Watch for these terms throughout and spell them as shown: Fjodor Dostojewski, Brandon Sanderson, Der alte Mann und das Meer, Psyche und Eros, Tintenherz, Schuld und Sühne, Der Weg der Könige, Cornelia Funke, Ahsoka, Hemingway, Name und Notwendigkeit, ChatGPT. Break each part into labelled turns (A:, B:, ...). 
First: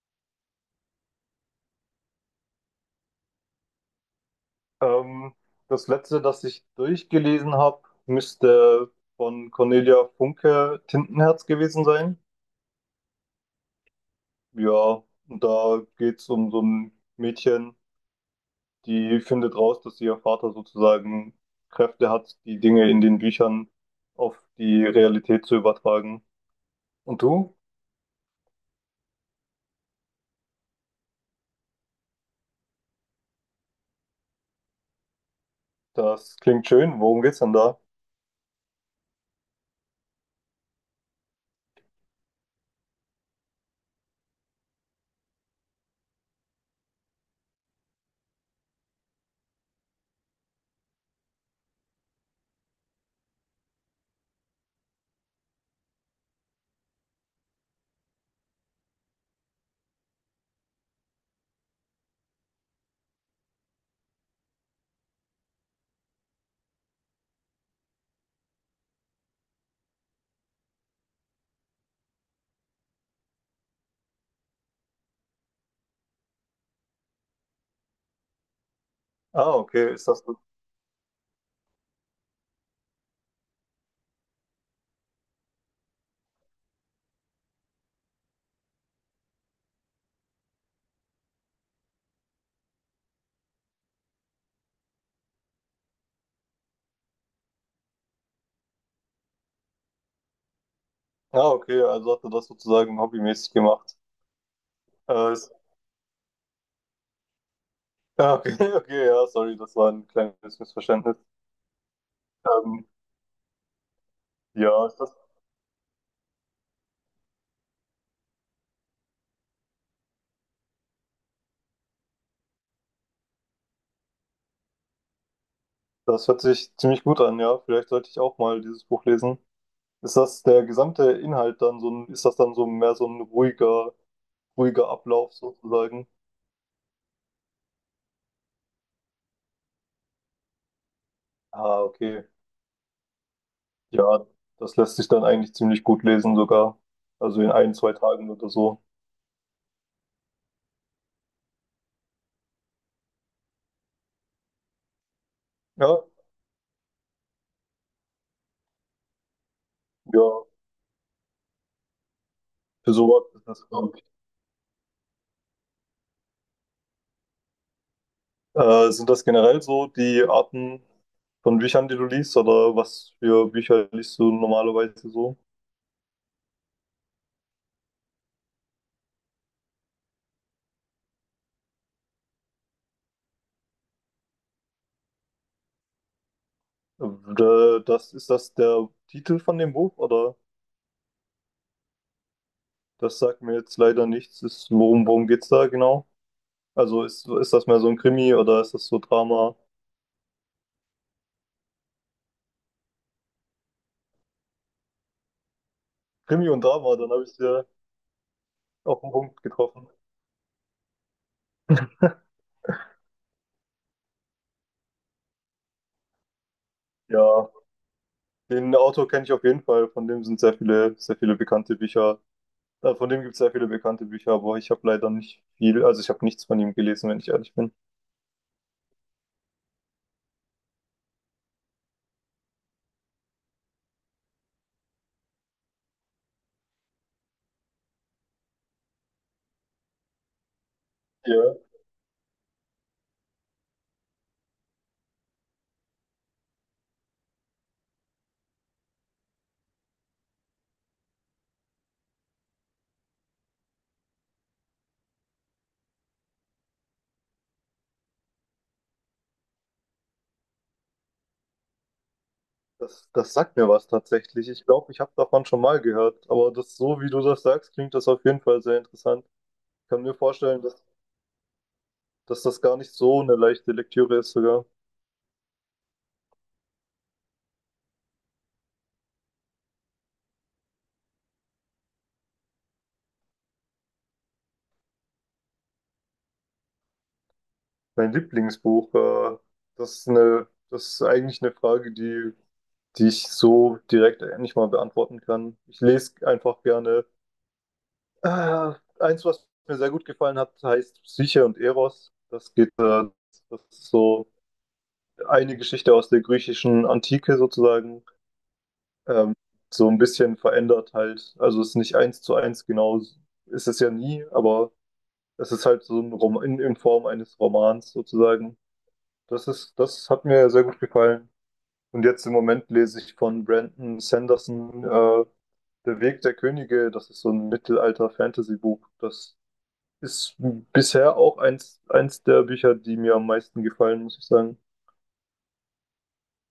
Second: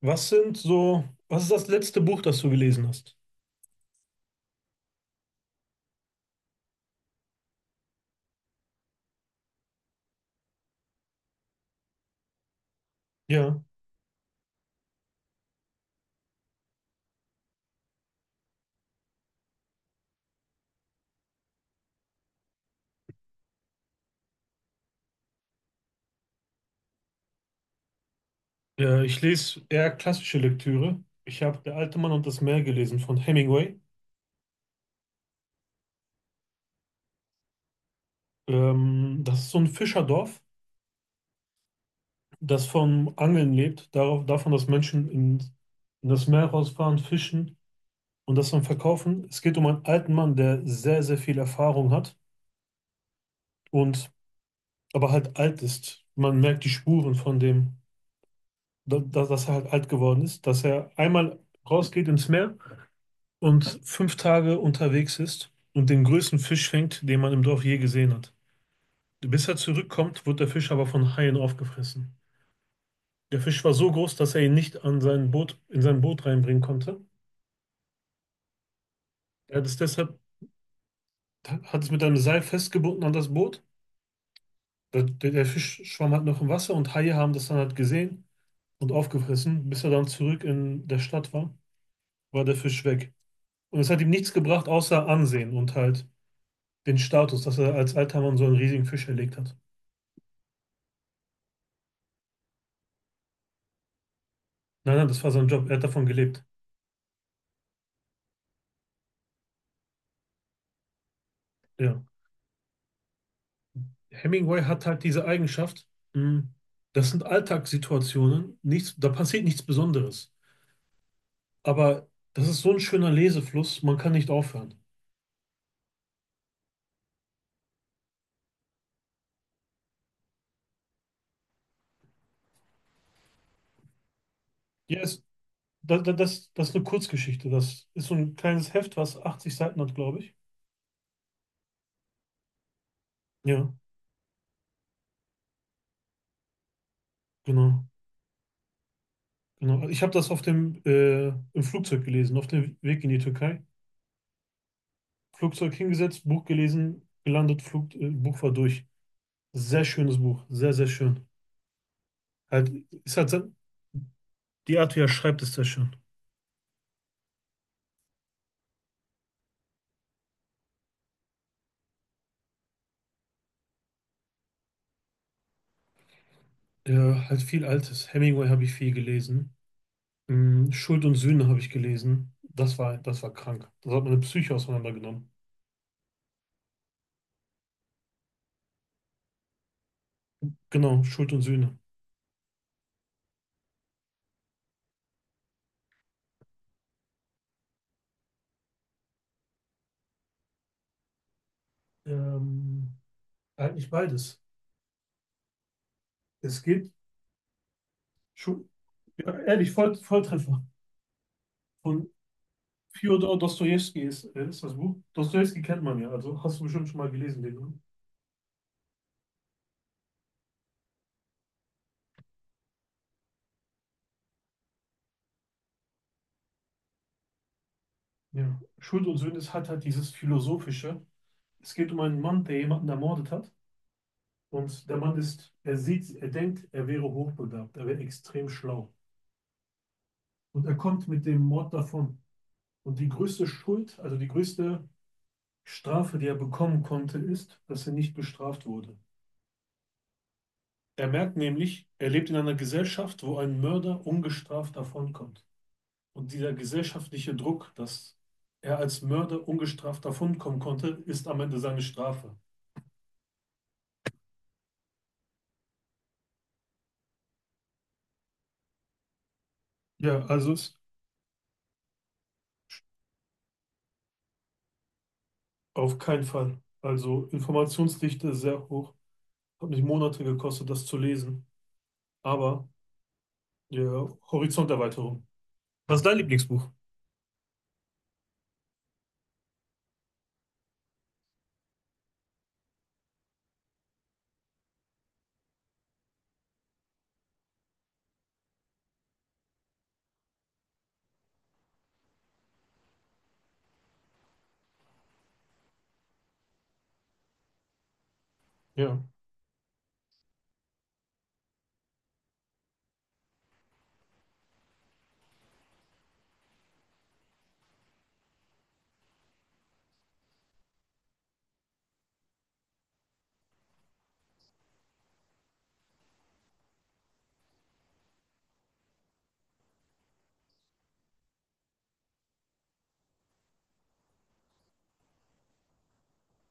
A: Was sind so, was ist das letzte Buch, das du gelesen hast?
B: Ähm, Das letzte, das ich durchgelesen habe, müsste von Cornelia Funke Tintenherz gewesen sein.
A: Ja,
B: Ja, und da geht es um so ein Mädchen, die findet raus, dass ihr Vater sozusagen Kräfte hat, die Dinge in den Büchern auf die Realität zu übertragen. Und du?
A: Ich lese eher klassische Lektüre. Ich habe Der alte Mann und das Meer gelesen von Hemingway.
B: Das klingt schön. Worum geht's denn da?
A: Das ist so ein Fischerdorf, das vom Angeln lebt, darauf, davon, dass Menschen in das Meer rausfahren, fischen und das dann verkaufen. Es geht um einen alten Mann, der sehr, sehr viel Erfahrung hat und aber halt alt ist. Man merkt die Spuren von dem, dass er halt alt geworden ist, dass er einmal rausgeht ins Meer und fünf Tage unterwegs ist und den größten Fisch fängt, den man im Dorf je gesehen hat. Bis er zurückkommt, wird der Fisch aber von Haien aufgefressen. Der Fisch war so groß, dass er ihn nicht an sein in sein Boot reinbringen konnte.
B: Ah,
A: Er hat es
B: okay, ist
A: deshalb
B: das so?
A: hat es mit einem Seil festgebunden an das Boot. Der Fisch schwamm halt noch im Wasser und Haie haben das dann halt gesehen und aufgefressen. Bis er dann zurück in der Stadt war, war der Fisch weg. Und es hat ihm nichts gebracht, außer Ansehen und halt den Status, dass er als alter Mann so einen riesigen Fisch erlegt hat.
B: Ah, okay, also hat er das sozusagen hobbymäßig gemacht.
A: Nein, nein, das war
B: Äh,
A: sein
B: ist...
A: Job. Er hat davon gelebt.
B: Ah, okay, okay, ja, sorry, das war ein kleines Missverständnis.
A: Ja.
B: Ähm,
A: Hemingway
B: ja,
A: hat halt
B: das,
A: diese Eigenschaft. mh, Das sind Alltagssituationen. Nichts, da passiert nichts Besonderes. Aber das ist so ein schöner Lesefluss. Man kann nicht aufhören.
B: das hört sich ziemlich gut an, ja. Vielleicht sollte ich auch mal dieses Buch lesen. Ist das der gesamte Inhalt, dann so ein, ist das dann so mehr so ein ruhiger, ruhiger
A: Ja, es,
B: Ablauf sozusagen?
A: das ist eine Kurzgeschichte. Das ist so ein kleines Heft, was 80 Seiten hat, glaube ich.
B: Ah, okay.
A: Ja,
B: Ja, das lässt sich dann eigentlich ziemlich gut lesen sogar. Also in ein,
A: genau.
B: zwei Tagen oder so.
A: Genau. Also ich habe das auf dem im Flugzeug gelesen, auf dem Weg in die Türkei. Flugzeug
B: Ja,
A: hingesetzt, Buch gelesen, gelandet, Buch war durch. Sehr schönes
B: ja,
A: Buch. Sehr, sehr schön. Halt,
B: für
A: ist
B: sowas
A: halt,
B: ist
A: so-
B: das, glaube ich.
A: Die Art, wie er schreibt, ist sehr schön.
B: Sind das generell so die Arten von Büchern, die du liest, oder was für Bücher liest du normalerweise so?
A: Ja, halt viel Altes. Hemingway habe ich viel gelesen. Mm, Schuld und Sühne habe ich gelesen. Das war krank. Das hat meine Psyche auseinandergenommen.
B: Das ist, das der Titel von dem Buch, oder?
A: Genau, Schuld und Sühne.
B: Das sagt mir jetzt leider nichts. Ist, worum geht's da genau? Also ist das mehr so ein Krimi oder ist das so Drama?
A: Ähm, Eigentlich beides.
B: Krimi und
A: Es geht,
B: Drama, dann habe ich es ja
A: Schu-
B: auf den
A: ja,
B: Punkt
A: ehrlich,
B: getroffen.
A: Voll, Volltreffer. Von Fjodor Dostojewski ist das Buch. Dostojewski kennt man ja, also hast du bestimmt schon mal
B: Ja,
A: gelesen, den. Ne?
B: den Autor kenne ich auf jeden Fall. Von dem sind sehr viele bekannte Bücher. Von dem gibt es sehr viele bekannte Bücher, aber ich habe leider nicht viel, also ich habe nichts von ihm gelesen, wenn ich ehrlich bin.
A: Ja. Schuld und Sühne hat halt dieses Philosophische. Es geht um einen Mann, der jemanden ermordet hat. Und der er sieht, er denkt, er wäre hochbegabt, er wäre extrem schlau. Und er kommt mit dem
B: Ja,
A: Mord davon. Und die größte Schuld, also die größte Strafe, die er bekommen konnte, ist, dass er nicht bestraft wurde. Er merkt nämlich, er lebt in einer Gesellschaft, wo ein Mörder ungestraft davonkommt. Und dieser gesellschaftliche Druck, dass er als Mörder ungestraft davonkommen konnte, ist am Ende seine Strafe.
B: das sagt mir was tatsächlich. Ich glaube, ich habe davon schon mal gehört, aber das, so wie du das sagst, klingt das auf jeden Fall sehr interessant. Ich kann mir
A: Ja, also
B: vorstellen,
A: ist
B: dass, dass das gar nicht so eine leichte Lektüre ist sogar.
A: Auf keinen Fall. Also Informationsdichte sehr hoch. Hat mich Monate gekostet, das zu lesen. Aber ja, Horizonterweiterung. Was ist dein Lieblingsbuch?
B: Mein Lieblingsbuch, das ist eine, das ist eigentlich eine Frage, die, die ich so direkt nicht mal beantworten kann. Ich lese einfach gerne. Äh, Eins, was mir sehr gut gefallen hat, heißt Psyche und Eros. Das geht, das ist so eine Geschichte aus der griechischen Antike sozusagen.
A: Ja,
B: Ähm, so ein bisschen verändert halt. Also es ist nicht eins zu eins genau, ist es ja nie, aber es ist halt so ein Roman in Form eines Romans sozusagen. Das ist, das hat mir sehr gut gefallen. Und jetzt im Moment lese ich von Brandon Sanderson Der Weg der Könige. Das ist so ein Mittelalter-Fantasy-Buch. Das ist bisher auch eins, eins der Bücher, die mir am meisten gefallen, muss ich sagen.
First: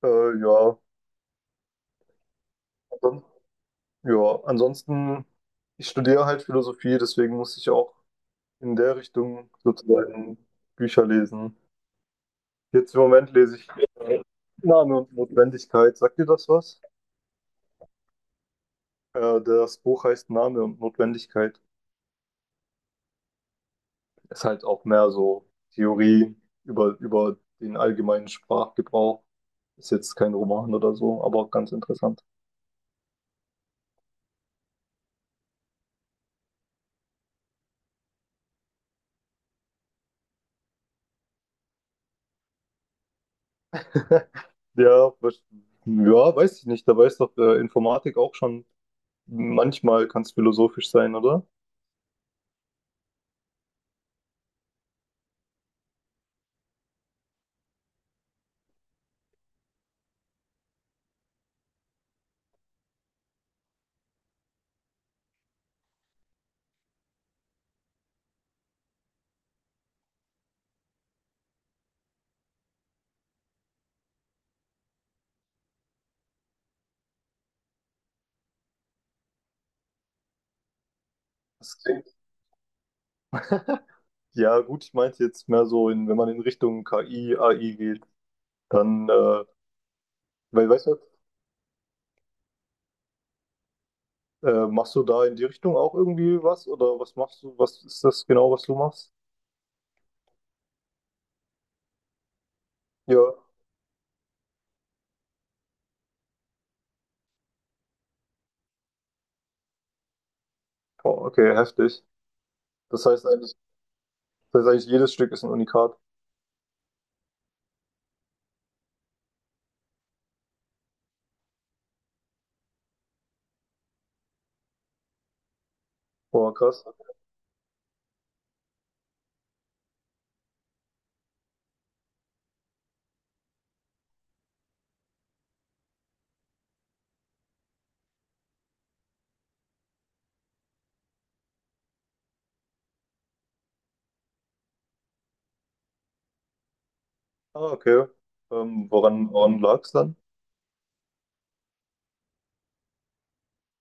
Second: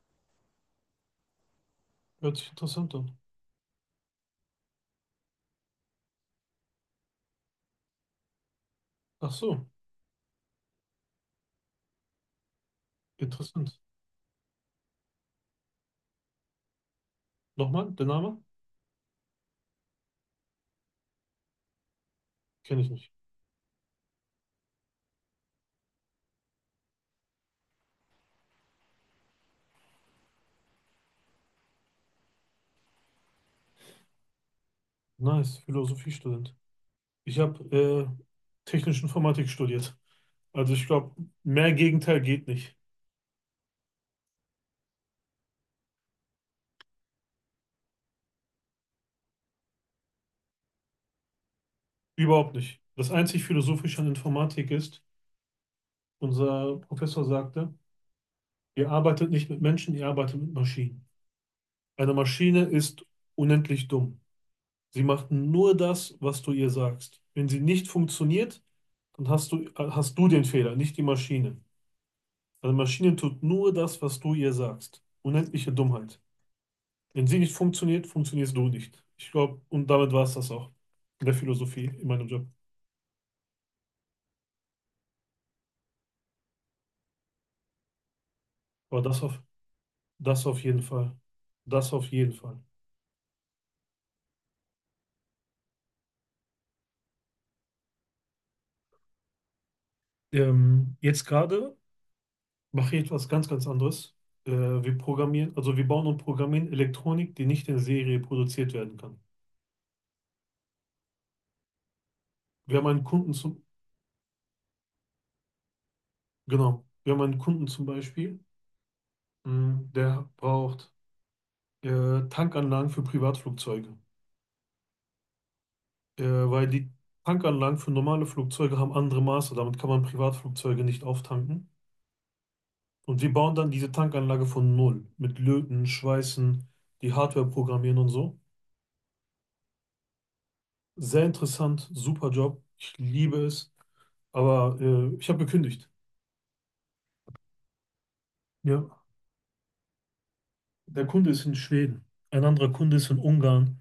B: Ja,
A: hört sich interessant an.
B: ansonsten- ja, ansonsten, ich studiere halt Philosophie, deswegen muss ich auch in der
A: Ach
B: Richtung
A: so,
B: sozusagen Bücher lesen. Jetzt im Moment lese ich
A: interessant.
B: äh, Name und Notwendigkeit. Sagt dir das was?
A: Nochmal, der Name?
B: Das Buch heißt Name und Notwendigkeit.
A: Kenne ich nicht.
B: Ist halt auch mehr so Theorie über den allgemeinen Sprachgebrauch. Ist jetzt kein Roman oder so, aber ganz interessant.
A: Nice, Philosophiestudent. Ich habe technische Informatik studiert. Also ich glaube, mehr Gegenteil geht nicht.
B: Ja, ja, weiß ich nicht. Da weiß doch Informatik auch schon, manchmal kann es philosophisch sein, oder?
A: Überhaupt nicht. Das einzig Philosophische an Informatik ist, unser Professor sagte, ihr arbeitet nicht mit Menschen, ihr arbeitet mit Maschinen. Eine Maschine ist unendlich dumm. Sie macht nur das, was du ihr sagst. Wenn sie nicht funktioniert, dann hast du den Fehler, nicht die Maschine. Also die Maschine tut nur das, was du ihr sagst. Unendliche Dummheit. Wenn sie nicht funktioniert, funktionierst du nicht. Ich glaube, und damit war es das auch. In der
B: Das
A: Philosophie, in
B: klingt,
A: meinem Job.
B: ja, gut, ich meinte jetzt mehr so, in, wenn man in Richtung KI, AI geht,
A: Aber
B: dann,
A: das auf, das auf
B: weil,
A: jeden
B: weißt du,
A: Fall. Das auf jeden Fall.
B: Machst du da in die Richtung auch irgendwie was? Oder was machst du? Was ist das genau, was du machst?
A: Jetzt gerade mache ich
B: Ja,
A: etwas ganz, ganz anderes. Wir bauen und programmieren Elektronik, die nicht in Serie produziert werden kann.
B: boah, okay, heftig.
A: Wir haben einen
B: Das heißt
A: Kunden,
B: eigentlich,
A: zum,
B: das heißt eigentlich jedes Stück ist ein Unikat.
A: Genau. Wir haben einen Kunden zum Beispiel, der braucht Tankanlagen für Privatflugzeuge,
B: Boah,
A: weil
B: krass.
A: die Tankanlagen für normale Flugzeuge haben andere Maße. Damit kann man Privatflugzeuge nicht auftanken. Und wir bauen dann diese Tankanlage von Null mit Löten, Schweißen, die Hardware programmieren und so. Sehr interessant, super Job. Ich liebe es. Aber ich habe gekündigt.
B: Ah, okay.
A: Ja.
B: Woran, woran lag es dann?
A: Der Kunde ist in Schweden. Ein anderer Kunde ist in Ungarn.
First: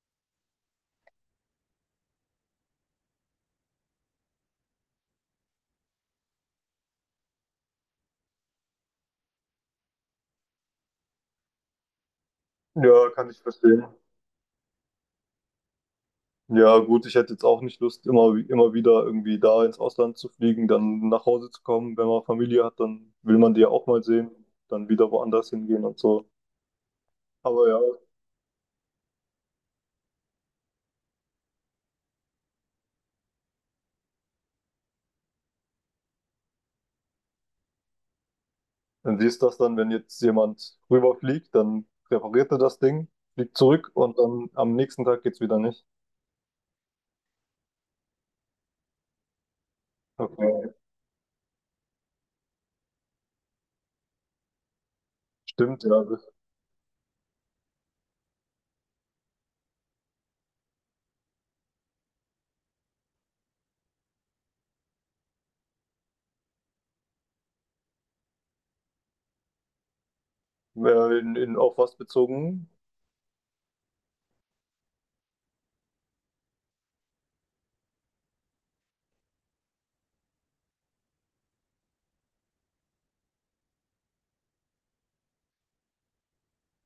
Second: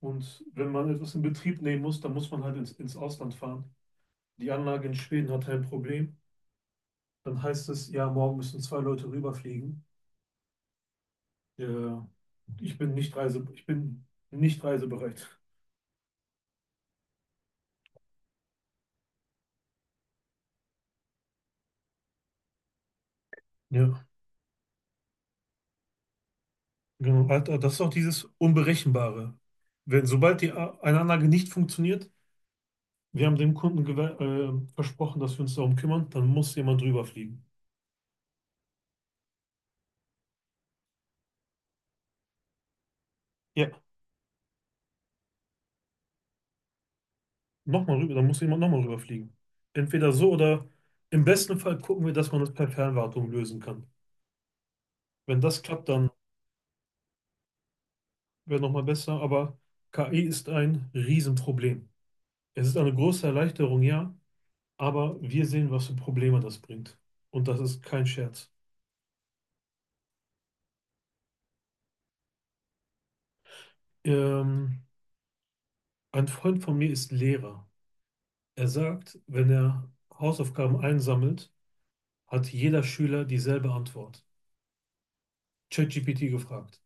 A: Und wenn man etwas in Betrieb nehmen muss, dann muss man halt ins Ausland fahren. Die Anlage in Schweden hatte ein Problem. Dann heißt es, ja, morgen müssen zwei Leute rüberfliegen. Ja,
B: Ja, kann ich
A: ich
B: verstehen.
A: bin nicht reisebereit.
B: Ja, gut, ich hätte jetzt auch nicht Lust, immer, immer wieder irgendwie da ins Ausland zu fliegen, dann nach Hause zu kommen. Wenn man Familie hat, dann will man die ja auch mal
A: Ja,
B: sehen, dann wieder woanders hingehen und so.
A: genau. Alter,
B: Aber
A: das ist
B: ja.
A: auch dieses Unberechenbare. Wenn, sobald eine Anlage nicht funktioniert, wir haben dem Kunden versprochen, dass wir uns darum kümmern, dann muss jemand drüber.
B: Und wie ist das dann, wenn jetzt jemand rüberfliegt, dann repariert er das Ding, fliegt
A: Ja.
B: zurück und dann am nächsten Tag geht's wieder nicht.
A: Nochmal rüber, dann muss jemand nochmal rüberfliegen. Entweder so oder
B: Okay,
A: im besten Fall gucken wir, dass man das per Fernwartung lösen kann. Wenn das
B: stimmt,
A: klappt,
B: ja.
A: dann wäre nochmal besser, aber KI ist ein Riesenproblem. Es ist eine große Erleichterung, ja, aber wir sehen, was für Probleme das bringt. Und das ist kein Scherz.
B: In, auf was bezogen?
A: Ähm, ein Freund von mir ist Lehrer. Er sagt, wenn er Hausaufgaben einsammelt, hat jeder Schüler dieselbe Antwort. ChatGPT gefragt.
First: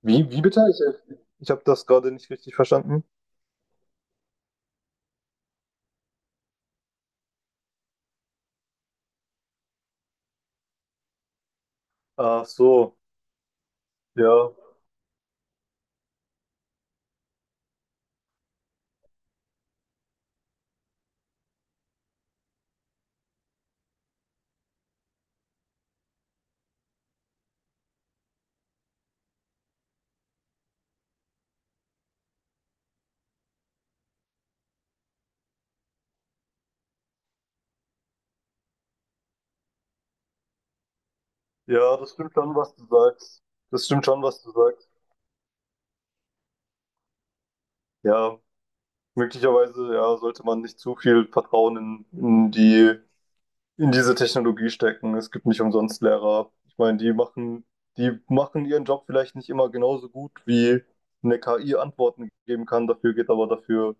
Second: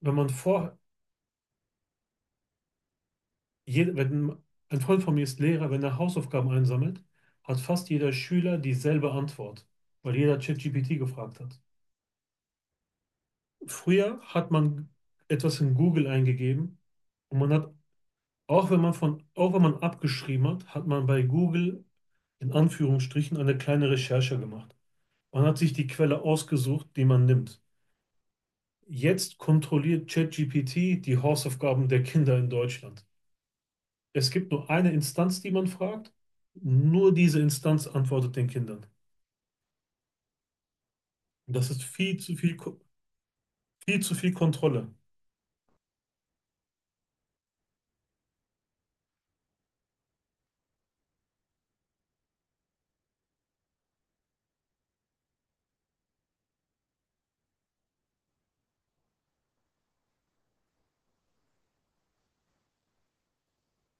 A: Wenn man
B: Wie, wie bitte?
A: vor,
B: Ich habe das gerade nicht richtig verstanden.
A: jed- wenn Ein Freund von mir ist Lehrer, wenn er Hausaufgaben einsammelt, hat fast jeder Schüler dieselbe Antwort, weil jeder ChatGPT gefragt hat.
B: Ach so,
A: Früher
B: ja.
A: hat man etwas in Google eingegeben und auch wenn man auch wenn man abgeschrieben hat, hat man bei Google in Anführungsstrichen eine kleine Recherche gemacht. Man hat sich die Quelle ausgesucht, die man nimmt. Jetzt kontrolliert ChatGPT die Hausaufgaben der Kinder in Deutschland. Es gibt nur eine Instanz, die man fragt. Nur diese Instanz antwortet den Kindern. Und das ist
B: Ja, das stimmt schon, was du sagst. Das
A: Viel
B: stimmt
A: zu
B: schon,
A: viel
B: was du sagst.
A: Kontrolle.
B: Ja, möglicherweise, ja, sollte man nicht zu viel Vertrauen in die in diese Technologie stecken. Es gibt nicht umsonst Lehrer. Ich meine, die machen ihren Job vielleicht nicht immer genauso gut, wie eine KI Antworten geben kann. Dafür geht aber dafür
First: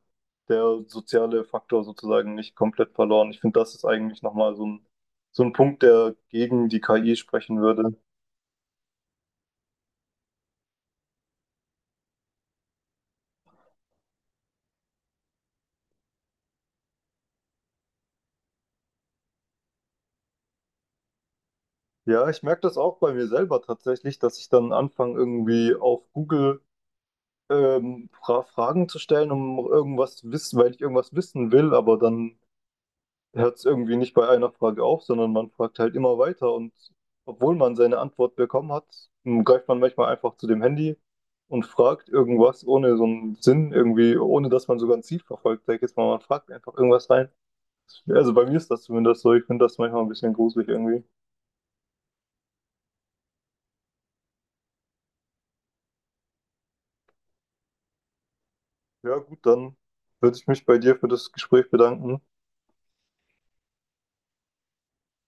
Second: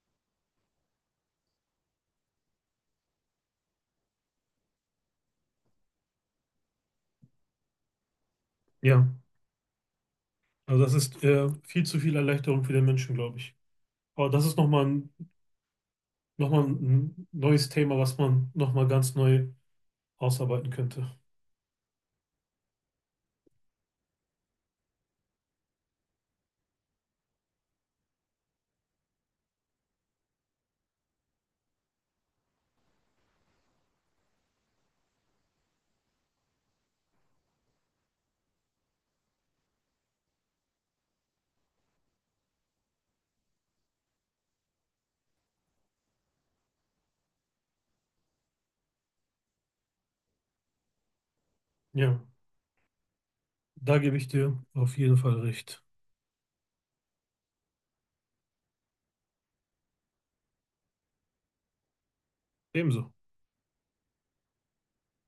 B: der soziale Faktor sozusagen nicht komplett verloren. Ich finde, das ist eigentlich nochmal so ein Punkt, der gegen die KI sprechen würde.
A: Ja, also das ist viel zu viel Erleichterung für den Menschen, glaube ich. Aber das ist nochmal ein neues Thema, was man nochmal ganz neu ausarbeiten könnte.
B: Ja, ich merke das auch bei mir selber tatsächlich, dass ich dann anfange, irgendwie auf Google Fragen zu stellen, um irgendwas wissen, weil ich irgendwas wissen will, aber dann hört es irgendwie nicht bei einer Frage auf, sondern man fragt halt immer weiter und obwohl man seine Antwort bekommen hat, greift man manchmal einfach zu dem Handy und fragt irgendwas ohne so einen Sinn irgendwie, ohne dass man sogar ein Ziel verfolgt. Sag ich jetzt mal, man fragt einfach irgendwas rein. Also bei mir ist das zumindest so. Ich finde das manchmal ein bisschen gruselig irgendwie.
A: Ja, da gebe ich dir auf jeden Fall recht.
B: Ja, gut, dann würde ich mich bei dir für das Gespräch bedanken.
A: Ebenso.